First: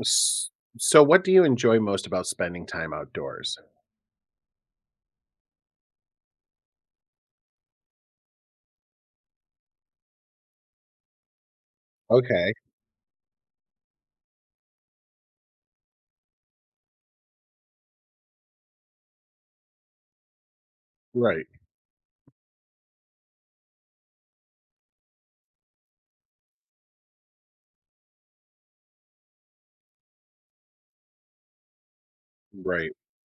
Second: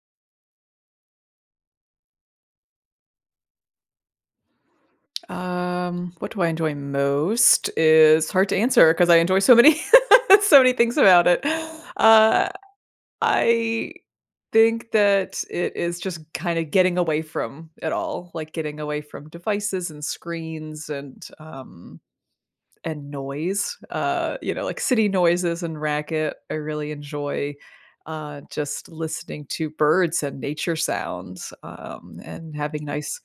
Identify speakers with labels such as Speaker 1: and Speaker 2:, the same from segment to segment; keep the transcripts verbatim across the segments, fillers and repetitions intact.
Speaker 1: S, so what do you enjoy most about spending time outdoors?
Speaker 2: Um, what do I enjoy most is hard to answer because I enjoy so many so many things about it. Uh,
Speaker 1: Okay.
Speaker 2: I think that it is just kinda getting away from it all, like, getting away from devices and screens and,
Speaker 1: Right.
Speaker 2: um and noise, uh, you know, like city noises and racket. I really enjoy uh, just listening to birds and nature sounds um, and having
Speaker 1: Right.
Speaker 2: nice,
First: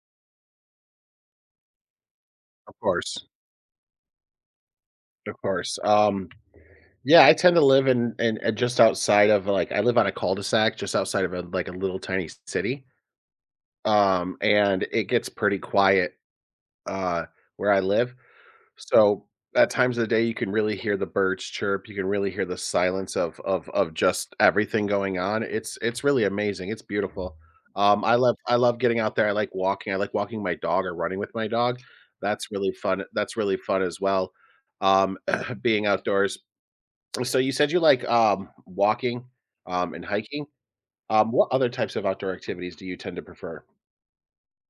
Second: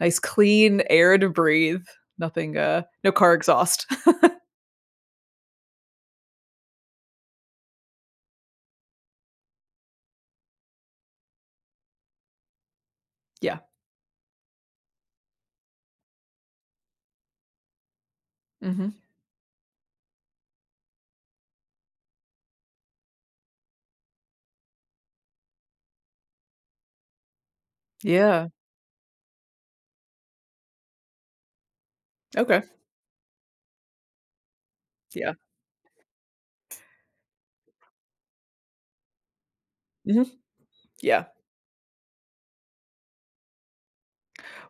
Speaker 2: nice clean air to breathe. Nothing,
Speaker 1: Of
Speaker 2: uh, no
Speaker 1: course.
Speaker 2: car exhaust.
Speaker 1: Of course. Um, yeah, I tend to live in in uh, just outside of, like, I live on a cul-de-sac just outside of a, like, a little tiny city,
Speaker 2: Yeah.
Speaker 1: um, and it gets pretty quiet, uh, where I live.
Speaker 2: Hmm.
Speaker 1: So, at times of the day, you can really hear the birds chirp, you can really hear the silence of of of just everything going on. It's it's really amazing, it's beautiful. Um, I love
Speaker 2: Yeah.
Speaker 1: I love getting out there, I like walking, I like walking my dog or running with my dog. That's
Speaker 2: Okay.
Speaker 1: really fun that's really fun as well, um,
Speaker 2: Yeah.
Speaker 1: being outdoors. So you said you like, um, walking, um, and
Speaker 2: Hmm.
Speaker 1: hiking.
Speaker 2: Yeah.
Speaker 1: Um, what other types of outdoor activities do you tend to prefer?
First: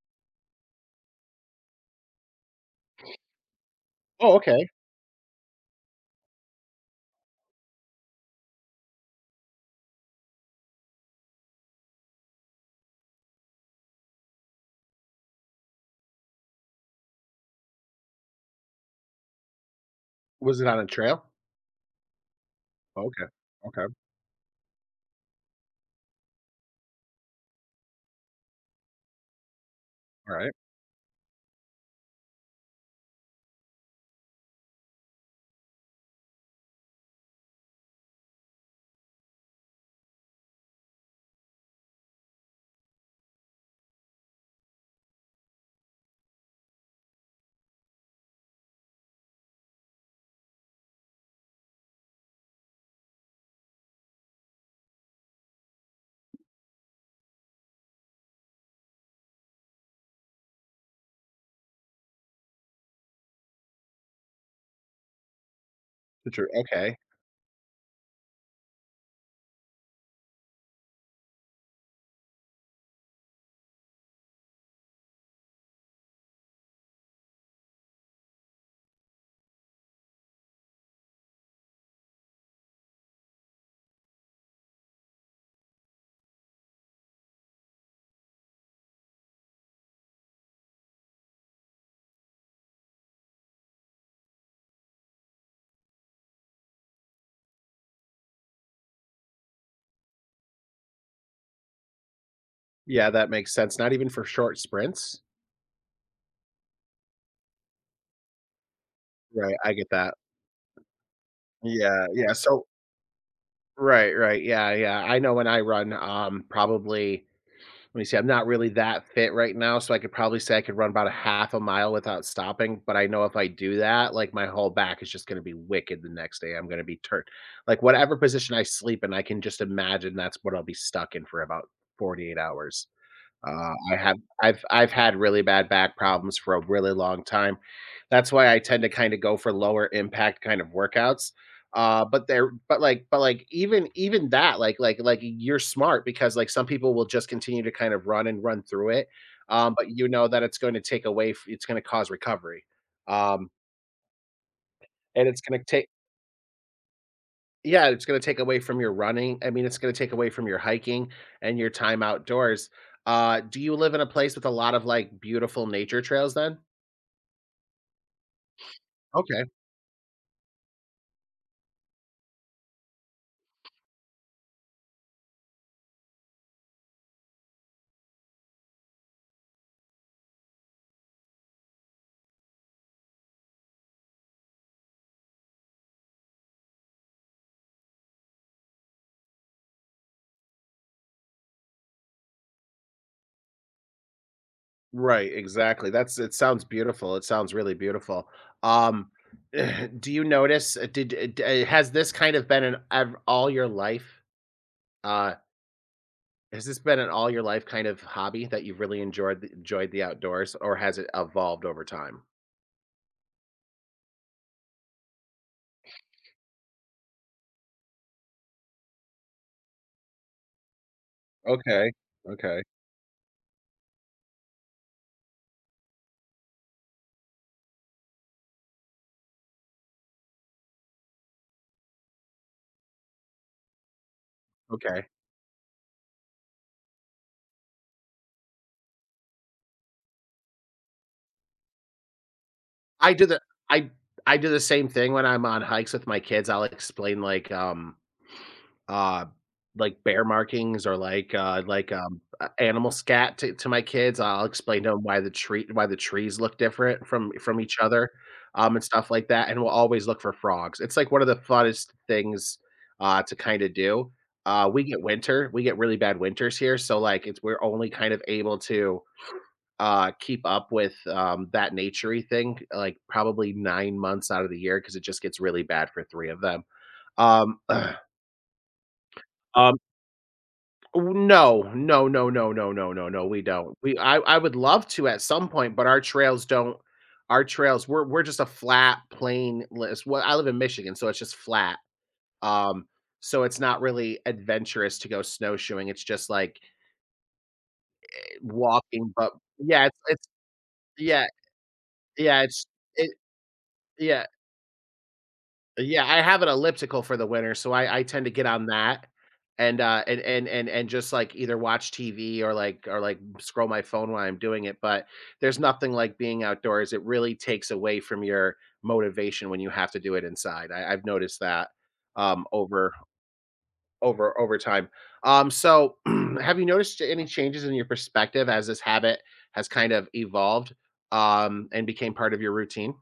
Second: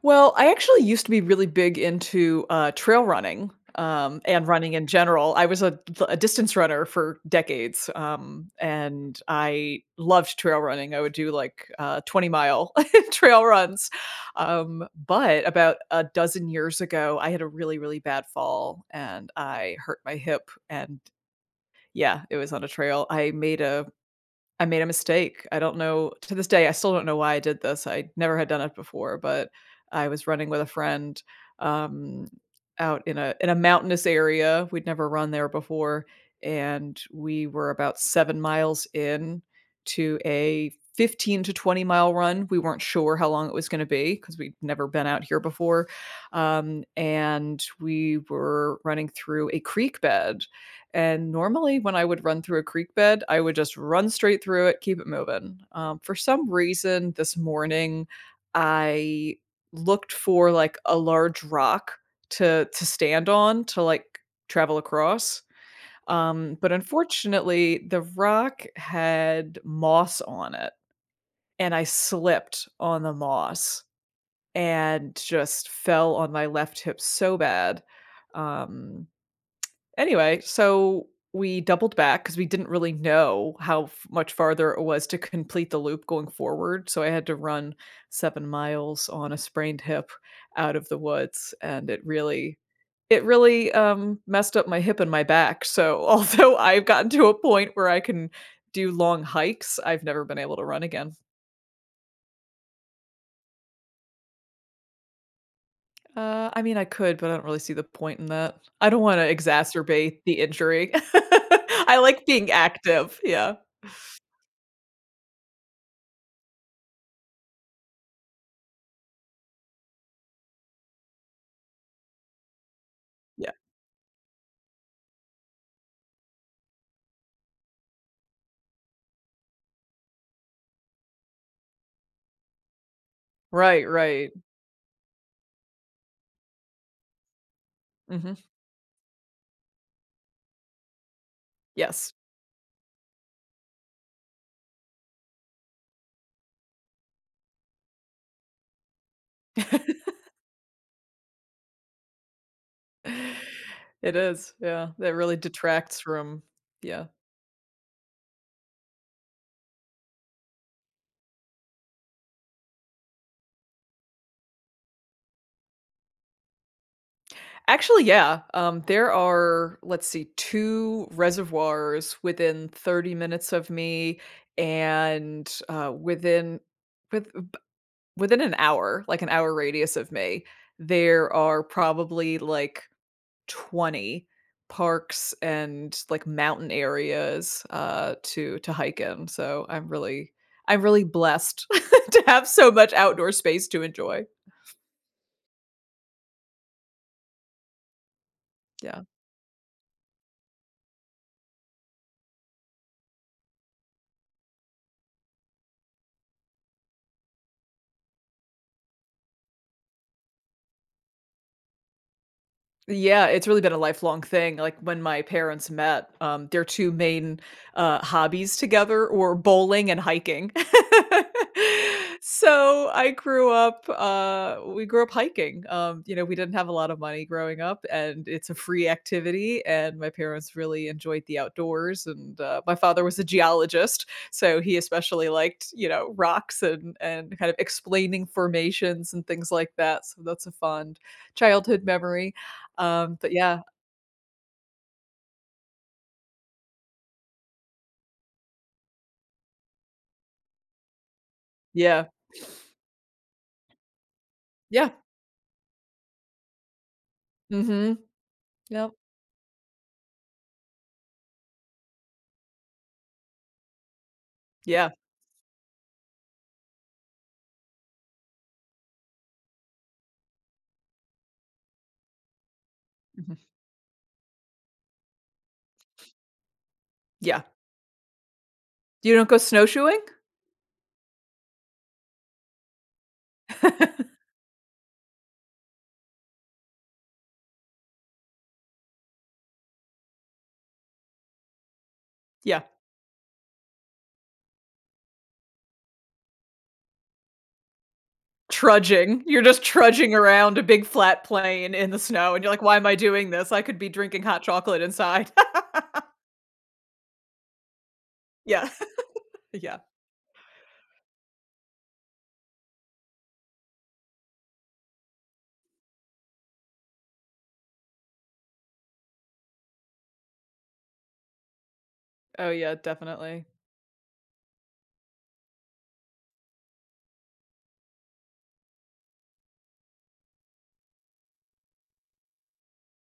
Speaker 2: Well, I actually used to be really big into, uh, trail running, um,
Speaker 1: Oh,
Speaker 2: and
Speaker 1: okay.
Speaker 2: running in general. I was a a distance runner for decades, um, and I loved trail running. I would do, like, uh, twenty-mile trail runs, um, but about a dozen years ago, I had a really, really bad fall, and I hurt my hip,
Speaker 1: Was it on a
Speaker 2: and
Speaker 1: trail?
Speaker 2: yeah, it was on a trail.
Speaker 1: Okay.
Speaker 2: I made
Speaker 1: Okay.
Speaker 2: a I made a mistake. I don't know to this day, I still don't know why I did this. I never had done it before, but I was running
Speaker 1: Alright.
Speaker 2: with a friend, um, out in a in a mountainous area. We'd never run there before, and we were about seven miles in to a fifteen to twenty mile run. We weren't sure how long it was gonna be because 'cause we'd never been out here before, um, and we were running through a creek bed and normally, when I would run through a creek bed, I would just run straight through it, keep it moving. Um, for some reason, this morning, I looked for like a large rock to to stand on to like travel across.
Speaker 1: Did you
Speaker 2: Um, but
Speaker 1: okay.
Speaker 2: unfortunately, the rock had moss on it, and I slipped on the moss and just fell on my left hip so bad. Um, Anyway, so we doubled back because we didn't really know how f much farther it was to complete the loop going forward, so I had to run seven miles on a sprained hip out of the woods, and it really it really, um, messed up my hip and my back, so although I've gotten to a point where I can do long hikes, I've never been able to run again.
Speaker 1: Yeah, that makes sense. Not even for short sprints?
Speaker 2: Uh, I mean, I could, but I don't really see the point in that. I don't wanna
Speaker 1: Right, I get that.
Speaker 2: exacerbate the injury. I
Speaker 1: Yeah,
Speaker 2: like
Speaker 1: yeah,
Speaker 2: being
Speaker 1: so
Speaker 2: active, yeah, yeah.
Speaker 1: Right, right, yeah, yeah. I know when I run, um, probably, let me see, I'm not really that fit right now, so I could probably say I could run about a half a mile without stopping, but I know if I do that, like, my whole back is just gonna be wicked the next day. I'm gonna be turned, like, whatever position I sleep in, I can just imagine that's what I'll be stuck in for about forty-eight hours. Uh,
Speaker 2: Right,
Speaker 1: I have
Speaker 2: right.
Speaker 1: I've I've had really bad back problems for a really long time. That's
Speaker 2: Mhm.
Speaker 1: why I tend to kinda go for lower impact kind of workouts. Uh,
Speaker 2: Yes.
Speaker 1: but are but, like but, like, even even that, like like like, you're smart because, like, some people will just continue to kind of run and run through it, um, but you know that it's gonna take away f it's gonna cause recovery. Um,
Speaker 2: It is, yeah, that
Speaker 1: and
Speaker 2: really
Speaker 1: it's gonna take.
Speaker 2: detracts from, yeah.
Speaker 1: Yeah, it's gonna take away from your running. I mean, it's gonna take away from your hiking and your time outdoors. Uh, do you live in a place with a lot of, like, beautiful nature trails then?
Speaker 2: Actually, yeah, um, there
Speaker 1: Okay.
Speaker 2: are, let's see, two reservoirs within thirty minutes of me and, uh, within with uh, b within an hour, like an hour radius of me, there are probably, like twenty parks and, like, mountain areas, uh, to to hike in, so I'm really I'm really blessed to have so much outdoor space to enjoy.
Speaker 1: Right, exactly. That's It sounds beautiful. It sounds really beautiful.
Speaker 2: Yeah.
Speaker 1: Um, do you notice uh, did uh, d uh, has this kind of been an ev all your life? Uh, has this been an all your life kind of hobby that you've really enjoyed the enjoyed the outdoors, or has it evolved over time?
Speaker 2: Yeah, it's really been a lifelong thing. Like when my parents met, um, their two main uh, hobbies together were bowling and hiking.
Speaker 1: Okay. Okay.
Speaker 2: so I grew up, uh, we grew up hiking. Um, you know, we didn't have a lot of money growing up, and it's a free activity. And my parents really enjoyed the outdoors. And uh, my father was a geologist, so he
Speaker 1: Okay.
Speaker 2: especially liked, you know, rocks and and kind of explaining formations and things like that. So that's a fond childhood memory
Speaker 1: I
Speaker 2: um,
Speaker 1: do
Speaker 2: but
Speaker 1: the
Speaker 2: yeah,
Speaker 1: I I do the same thing when I'm on hikes with my kids. I'll explain, like, um, uh, like bear markings or like, uh, like,
Speaker 2: yeah,
Speaker 1: um, uh, animal scat to, to my kids. I'll explain
Speaker 2: yeah,
Speaker 1: to them why the tree why the trees look different from from each
Speaker 2: mhm,
Speaker 1: other, um, and
Speaker 2: yep,
Speaker 1: stuff like that. And we'll always look for frogs. It's like one of the funnest things, uh, to kind of do. Uh, we
Speaker 2: yeah,
Speaker 1: get winter. We get really bad winters here, so like it's we're only kind of able to uh, keep up with, um, that naturey thing, like,
Speaker 2: mhm,
Speaker 1: probably nine months out of the year, because it just gets really bad for three of them.
Speaker 2: yeah.
Speaker 1: Um,
Speaker 2: You don't go
Speaker 1: um,
Speaker 2: snowshoeing?
Speaker 1: no, no, no, no, no, no, no, no, we don't. We I I would love to at some point, but our trails don't our trails we're we're just a flat, plain list well, I live in Michigan, so it's just flat.
Speaker 2: Yeah,
Speaker 1: Um, so it's not really adventurous to go snowshoeing, it's just like, eh, walking,
Speaker 2: trudging.
Speaker 1: but
Speaker 2: You're just
Speaker 1: yeah, it's
Speaker 2: trudging
Speaker 1: it's
Speaker 2: around a big flat
Speaker 1: yeah,
Speaker 2: plain in the snow,
Speaker 1: yeah,
Speaker 2: and you're like,
Speaker 1: it's
Speaker 2: "Why am I
Speaker 1: it
Speaker 2: doing this? I could be drinking
Speaker 1: yeah.
Speaker 2: hot chocolate inside."
Speaker 1: Yeah, I have an elliptical for the winter, so I I tend to get on
Speaker 2: Yeah,
Speaker 1: that
Speaker 2: yeah.
Speaker 1: and, uh, and and and and just, like, either watch T V or, like or, like, scroll my phone while I'm doing it, but there's nothing like being outdoors. It really takes away from your motivation when you have to do it inside. I I've noticed that, um,
Speaker 2: Oh, yeah,
Speaker 1: over
Speaker 2: definitely.
Speaker 1: over over time. Um, so, have you noticed any changes in your perspective as this habit has kind of evolved, um, and became part of your routine?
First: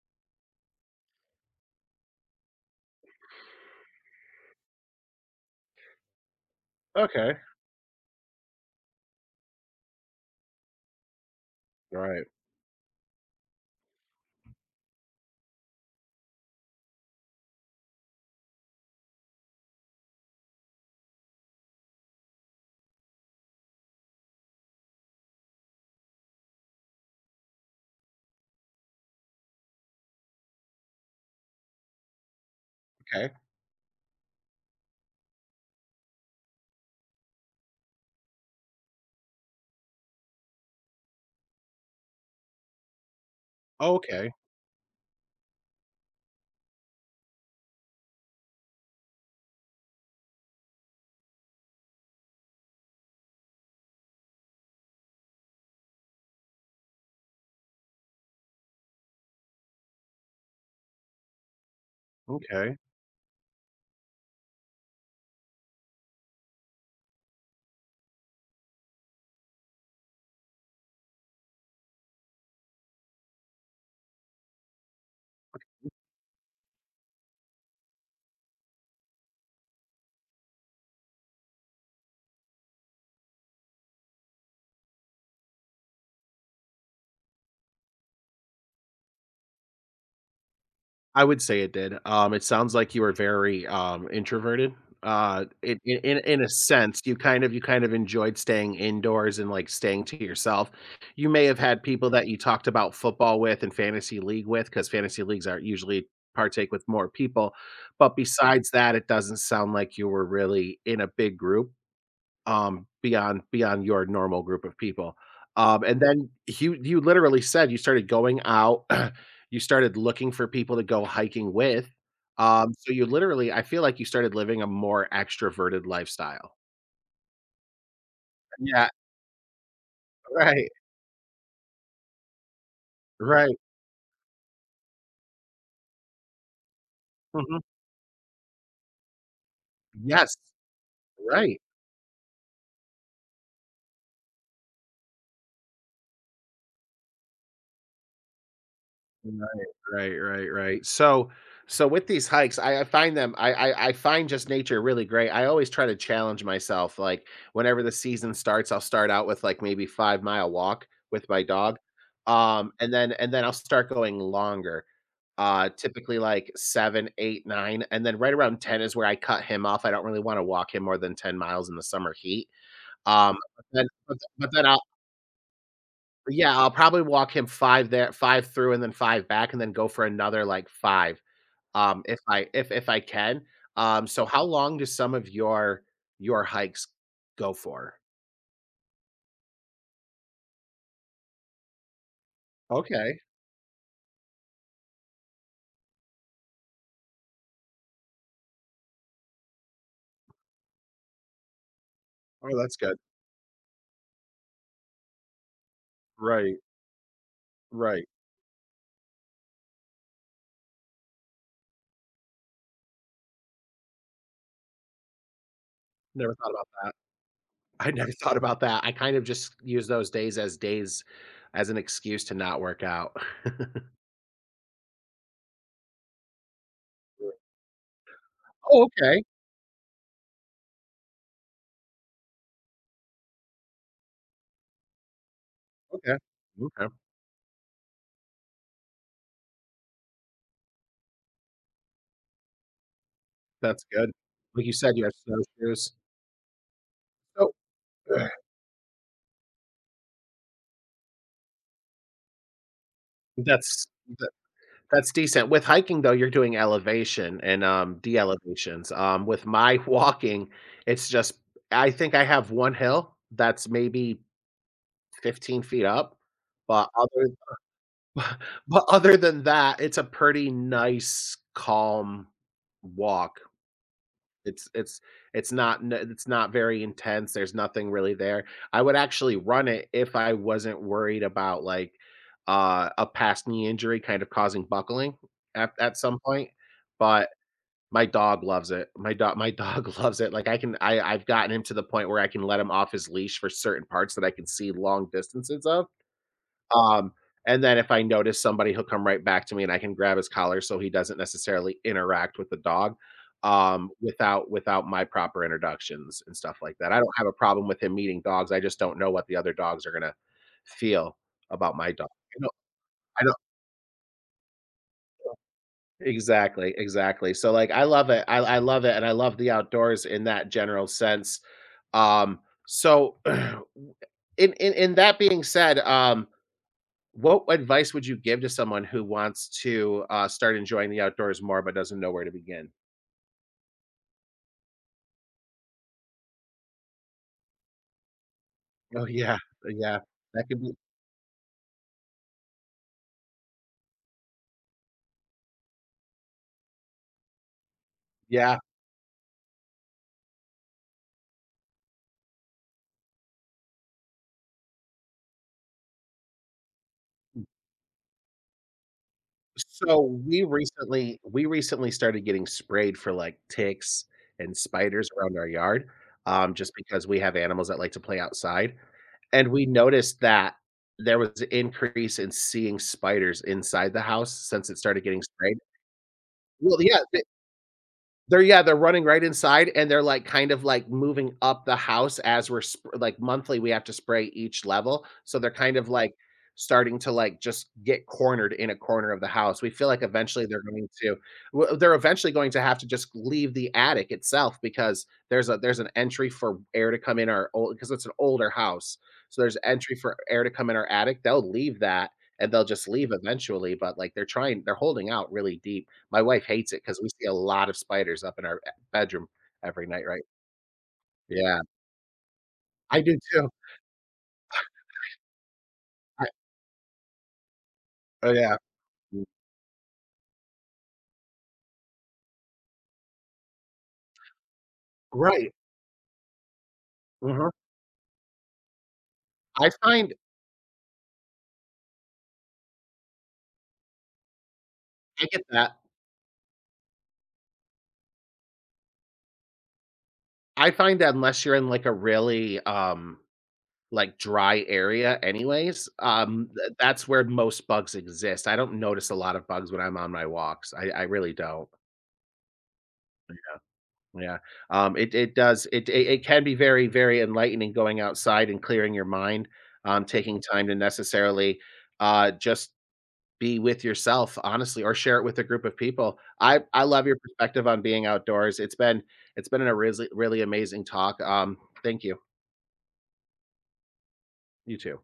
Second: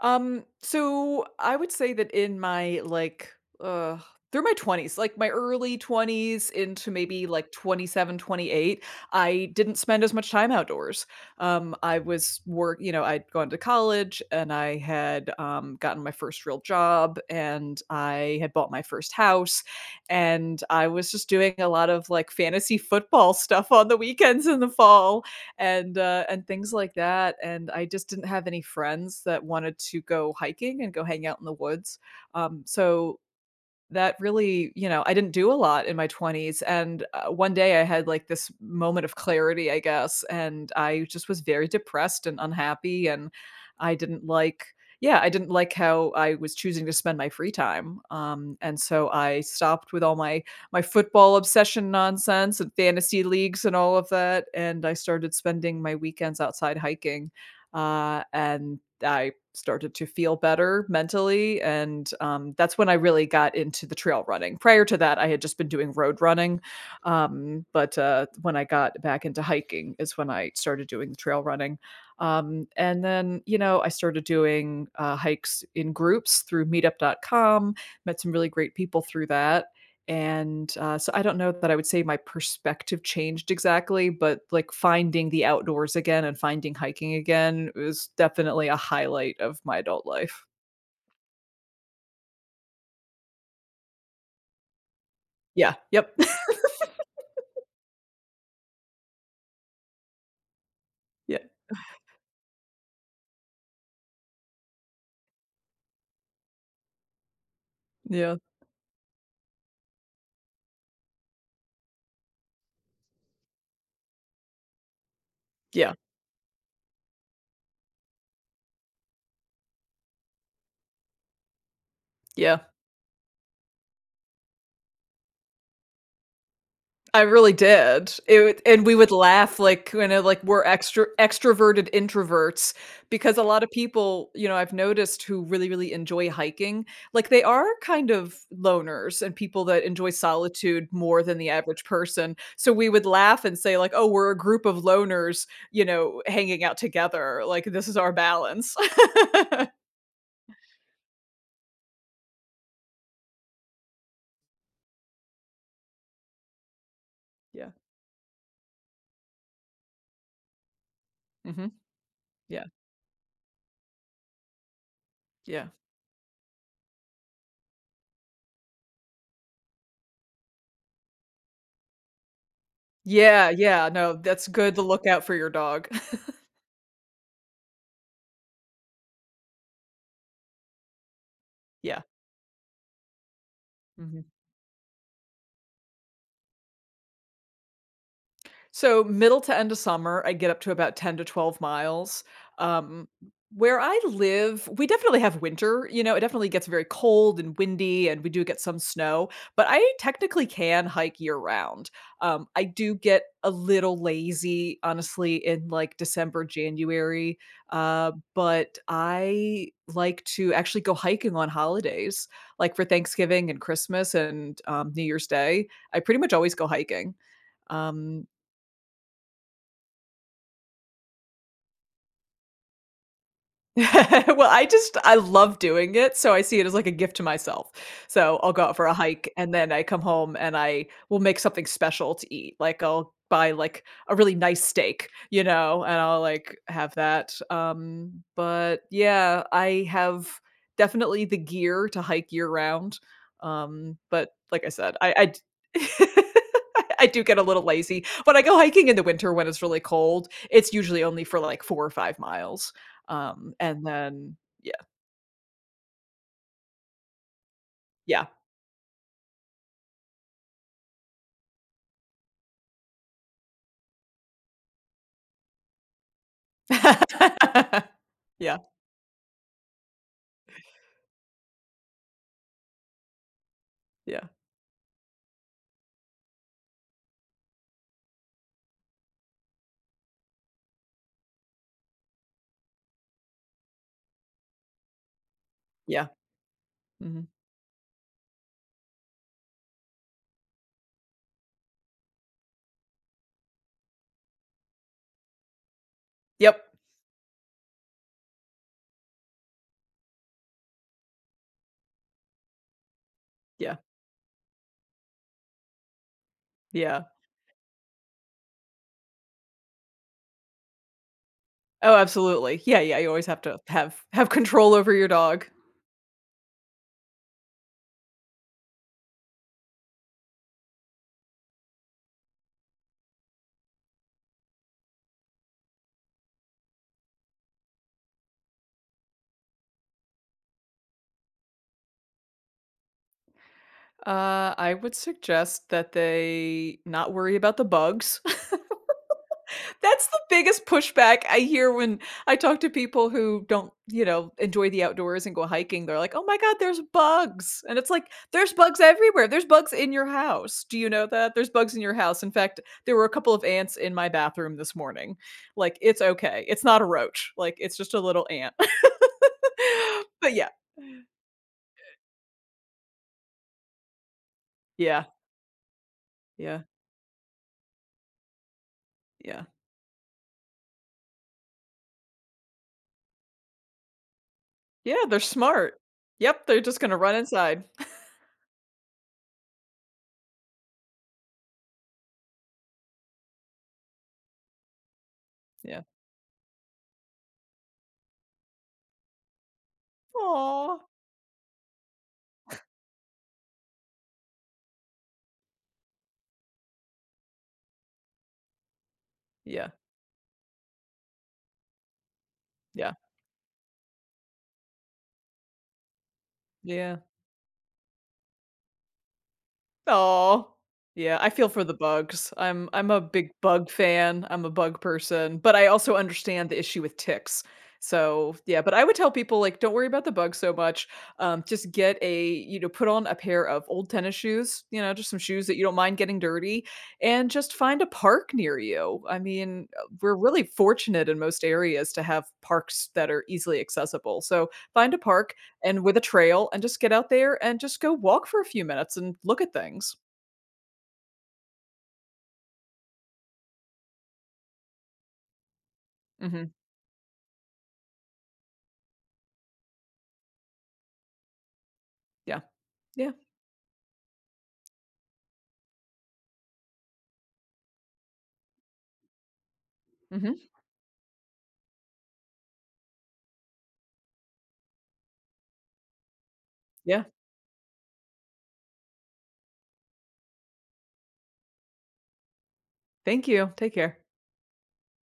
Speaker 2: Um, so I would say that in my like uh through my twenties, like my early twenties into maybe
Speaker 1: Okay.
Speaker 2: like twenty seven, twenty eight, I didn't spend as much time outdoors. Um, I
Speaker 1: Right.
Speaker 2: was work, you know, I'd gone to college and I had um, gotten my first real job and I had bought my first house and I was just doing a lot of like fantasy football stuff on the weekends in the fall and uh, and things like that. And I just didn't have any friends that wanted to go hiking and go hang out in the woods. Um, so
Speaker 1: Okay.
Speaker 2: that really, you know, I didn't do a lot in my twenties, and, uh, one day I had, like, this moment of clarity, I guess, and I just was very depressed and unhappy, and I didn't
Speaker 1: Okay.
Speaker 2: like yeah, I didn't like how I was choosing to spend my free time, um, and so I stopped with all my my football obsession nonsense and fantasy leagues and all of that, and I started spending my weekends outside hiking, uh, and I started to feel better mentally, and, um,
Speaker 1: Okay.
Speaker 2: that's when I really got into the trail running. Prior to that, I had just been doing road running, um, but, uh, when I got back into hiking is when I started doing the trail running, um, and then, you know, I started doing, uh, hikes in groups through meetup dot com, met some really great people through that, and, uh, so I don't know that I would say my perspective changed exactly, but, like, finding the outdoors again and finding hiking again was definitely a highlight of my adult life.
Speaker 1: I would say it did. Um, it sounds like you were very, um, introverted. Uh,
Speaker 2: Yeah,
Speaker 1: in in
Speaker 2: yep.
Speaker 1: in in a sense, you kind of you kind of enjoyed staying indoors and, like, staying to yourself. You
Speaker 2: Yeah,
Speaker 1: may have had people that you talked about football with and fantasy league with, because fantasy leagues are usually partake with more people, but
Speaker 2: yeah,
Speaker 1: besides that, it doesn't sound like you were really in a big group. Um, beyond beyond your normal group of people. Um,
Speaker 2: yeah,
Speaker 1: and then you you literally said you started going out, you started looking for people to go hiking with.
Speaker 2: yeah.
Speaker 1: Um, so you literally, I feel like, you started living a more extroverted lifestyle.
Speaker 2: I really did. It and
Speaker 1: Yeah,
Speaker 2: We would laugh like you know, like we're
Speaker 1: right,
Speaker 2: extra extroverted introverts because a
Speaker 1: right.
Speaker 2: lot of people, you know, I've noticed who really, really enjoy hiking, like they
Speaker 1: Mhm.
Speaker 2: are kind of loners and people that enjoy
Speaker 1: Yes,
Speaker 2: solitude more than the
Speaker 1: right.
Speaker 2: average person. So we would laugh and say, like, oh, we're a group of loners, you know, hanging out together. Like this is our balance.
Speaker 1: Right, right, right, right. So so with these hikes, I I find them, I I I find just nature really great. I always try to challenge myself, like,
Speaker 2: Yeah.
Speaker 1: whenever the season starts, I'll start out with, like, maybe five mile walk with my
Speaker 2: Mhm.
Speaker 1: dog,
Speaker 2: Yeah.
Speaker 1: um, and then and then I'll start going longer,
Speaker 2: Yeah.
Speaker 1: uh, typically, like, seven, eight, nine, and then right around ten is where I cut him off. I don't really wanna walk him more than ten miles in the summer heat, um,
Speaker 2: Yeah,
Speaker 1: but then
Speaker 2: yeah, no,
Speaker 1: but
Speaker 2: that's
Speaker 1: but then
Speaker 2: good
Speaker 1: I'll
Speaker 2: to look out for your dog.
Speaker 1: yeah, I'll probably walk him five there, five through, and then five back, and then go for another, like, five, um,
Speaker 2: Yeah.
Speaker 1: if I if if I can. Um,
Speaker 2: Mhm.
Speaker 1: so how long do some of your your hikes go for?
Speaker 2: So middle to end of summer, I get up to about ten to twelve miles. Um,
Speaker 1: Okay.
Speaker 2: where I live, we definitely have winter. You know, it definitely gets very cold and windy, and we do get some snow, but I technically can hike year round. Um,
Speaker 1: Oh,
Speaker 2: I
Speaker 1: that's
Speaker 2: do
Speaker 1: good.
Speaker 2: get a little lazy, honestly, in like December,
Speaker 1: Right,
Speaker 2: January,
Speaker 1: right.
Speaker 2: uh, but I like to actually go hiking on holidays, like for Thanksgiving and Christmas and um, New Year's Day. I pretty
Speaker 1: Never
Speaker 2: much
Speaker 1: thought
Speaker 2: always go
Speaker 1: about that.
Speaker 2: hiking.
Speaker 1: I never
Speaker 2: Um,
Speaker 1: thought about that. I kind of just use those days as days as an excuse to not work out.
Speaker 2: Well, I just I love doing it, so I see it as like a gift to myself. So I'll go out
Speaker 1: Oh,
Speaker 2: for a
Speaker 1: okay,
Speaker 2: hike and then I come home and I will make something special to eat. Like I'll buy like a really nice steak, you know, and
Speaker 1: okay,
Speaker 2: I'll like
Speaker 1: okay.
Speaker 2: have that. Um, but yeah, I have definitely the gear to hike year round.
Speaker 1: That's
Speaker 2: Um,
Speaker 1: good.
Speaker 2: but like
Speaker 1: Like
Speaker 2: I
Speaker 1: you said,
Speaker 2: said,
Speaker 1: you have
Speaker 2: I I d-
Speaker 1: snowshoes.
Speaker 2: I do get a
Speaker 1: Oh,
Speaker 2: little lazy. When I go hiking in the winter when it's really cold, it's usually only for like four or five miles. Um,
Speaker 1: that's
Speaker 2: and then yeah,
Speaker 1: that's decent. With hiking, though, you're doing elevation and, um,
Speaker 2: yeah.
Speaker 1: de-elevations. Um, with my walking, it's just, I think I have one hill that's maybe fifteen feet up, but other,
Speaker 2: Yeah,
Speaker 1: but other than that, it's a pretty nice, calm walk.
Speaker 2: yeah,
Speaker 1: It's it's it's not n it's not very intense, there's nothing really there. I would actually run it if I wasn't worried about, like, uh, a past knee injury kind of causing buckling at at
Speaker 2: yeah,
Speaker 1: some point,
Speaker 2: mhm.
Speaker 1: but my dog loves it. My dog my dog loves it. Like I can I I've gotten him to the point where I can let him off his leash for certain parts that I can see long distances of.
Speaker 2: Yep,
Speaker 1: Um, and then if I notice somebody, he'll come right back to me and I can grab his collar so he doesn't necessarily interact with the dog
Speaker 2: yeah,
Speaker 1: um without without my proper introductions and stuff like that. I
Speaker 2: yeah.
Speaker 1: don't have a problem with him meeting dogs. I just don't know what the other dogs are gonna feel about my
Speaker 2: Oh,
Speaker 1: dog.
Speaker 2: absolutely. Yeah, yeah, you
Speaker 1: I
Speaker 2: always
Speaker 1: don't I
Speaker 2: have to have have control over your dog.
Speaker 1: Exactly, exactly. So, like, I love it. I I love it and I love the outdoors in that general sense. Um, so in in in that being said, um, what advice would you give to someone who wants to uh start enjoying the outdoors more but doesn't know where to begin?
Speaker 2: Uh, I would suggest that they not worry about the bugs.
Speaker 1: Oh yeah. Yeah.
Speaker 2: That's the
Speaker 1: That could
Speaker 2: biggest
Speaker 1: be
Speaker 2: pushback I hear when I talk to people who don't, you know, enjoy the outdoors and go hiking. They're like, "Oh my god, there's bugs." And it's like, "There's
Speaker 1: yeah.
Speaker 2: bugs everywhere. There's bugs in your house. Do you know that? There's bugs in your house. In fact, there were a couple of ants in my bathroom this morning." Like, it's okay. It's not a roach. Like, it's just a little ant.
Speaker 1: So
Speaker 2: But
Speaker 1: we
Speaker 2: yeah.
Speaker 1: recently, we recently started getting sprayed for, like, ticks and
Speaker 2: Yeah.
Speaker 1: spiders around our yard, um
Speaker 2: Yeah.
Speaker 1: just because we have animals that like to play outside.
Speaker 2: Yeah.
Speaker 1: And we noticed that there was an increase in seeing spiders inside the house since it started
Speaker 2: Yeah, they're
Speaker 1: getting sprayed.
Speaker 2: smart. Yep, they're
Speaker 1: Well,
Speaker 2: just gonna
Speaker 1: yeah,
Speaker 2: run
Speaker 1: they
Speaker 2: inside.
Speaker 1: they're yeah, they're running right inside and they're, like, kind of, like, moving up the house as we're sp like, monthly, we have to spray each level, so they're, kind
Speaker 2: Yeah.
Speaker 1: of, like, starting to, like, just get cornered in a corner of the house. We feel like eventually they're
Speaker 2: Aw.
Speaker 1: going to w they're eventually going to have to just leave the attic itself because there's a there's an entry for air to come in our old because it's an older house, so there's
Speaker 2: Yeah.
Speaker 1: entry for air to come in our attic. They'll leave that, and they'll just
Speaker 2: Yeah.
Speaker 1: leave eventually, but, like, they're trying they're holding out really deep. My wife hates it
Speaker 2: Yeah.
Speaker 1: because we see a lot of spiders up in our e bedroom every night, right?
Speaker 2: Oh, yeah, I feel
Speaker 1: Yeah,
Speaker 2: for the bugs. I'm I'm
Speaker 1: I
Speaker 2: a
Speaker 1: do
Speaker 2: big
Speaker 1: too.
Speaker 2: bug fan, I'm a bug person, but I also
Speaker 1: I
Speaker 2: understand the issue with ticks.
Speaker 1: oh,
Speaker 2: So,
Speaker 1: yeah.
Speaker 2: yeah, but I would tell
Speaker 1: Mm.
Speaker 2: people, like, "Don't worry about the bugs so much, um, just get a" you know, "put on a pair of old tennis shoes," you know, just some shoes
Speaker 1: Right.
Speaker 2: that you don't mind getting dirty, and
Speaker 1: Mhm.
Speaker 2: just find a park near you. I mean,
Speaker 1: I
Speaker 2: uh,
Speaker 1: find
Speaker 2: we're really fortunate in most areas to have parks that are easily accessible, so find a
Speaker 1: I
Speaker 2: park,
Speaker 1: get that.
Speaker 2: and with a trail and just get out there and just go walk for a few minutes and look at things.
Speaker 1: I find that unless you're in, like, a really, um, like, dry area anyways, um,
Speaker 2: Mhm.
Speaker 1: th that's where most bugs exist. I don't notice a lot of bugs when I'm on my walks. I I really don't.
Speaker 2: Yeah. Yeah.
Speaker 1: Yeah. Um, it it does it it it can be very, very enlightening going outside and clearing your mind, um,
Speaker 2: Mhm.
Speaker 1: taking time to necessarily, uh, just be with yourself, honestly, or share it with a group of people. I I
Speaker 2: Yeah.
Speaker 1: love your perspective on being outdoors. It's been it's been a really, really amazing talk. Um, thank you.
Speaker 2: Thank you. Take care.
Speaker 1: You too.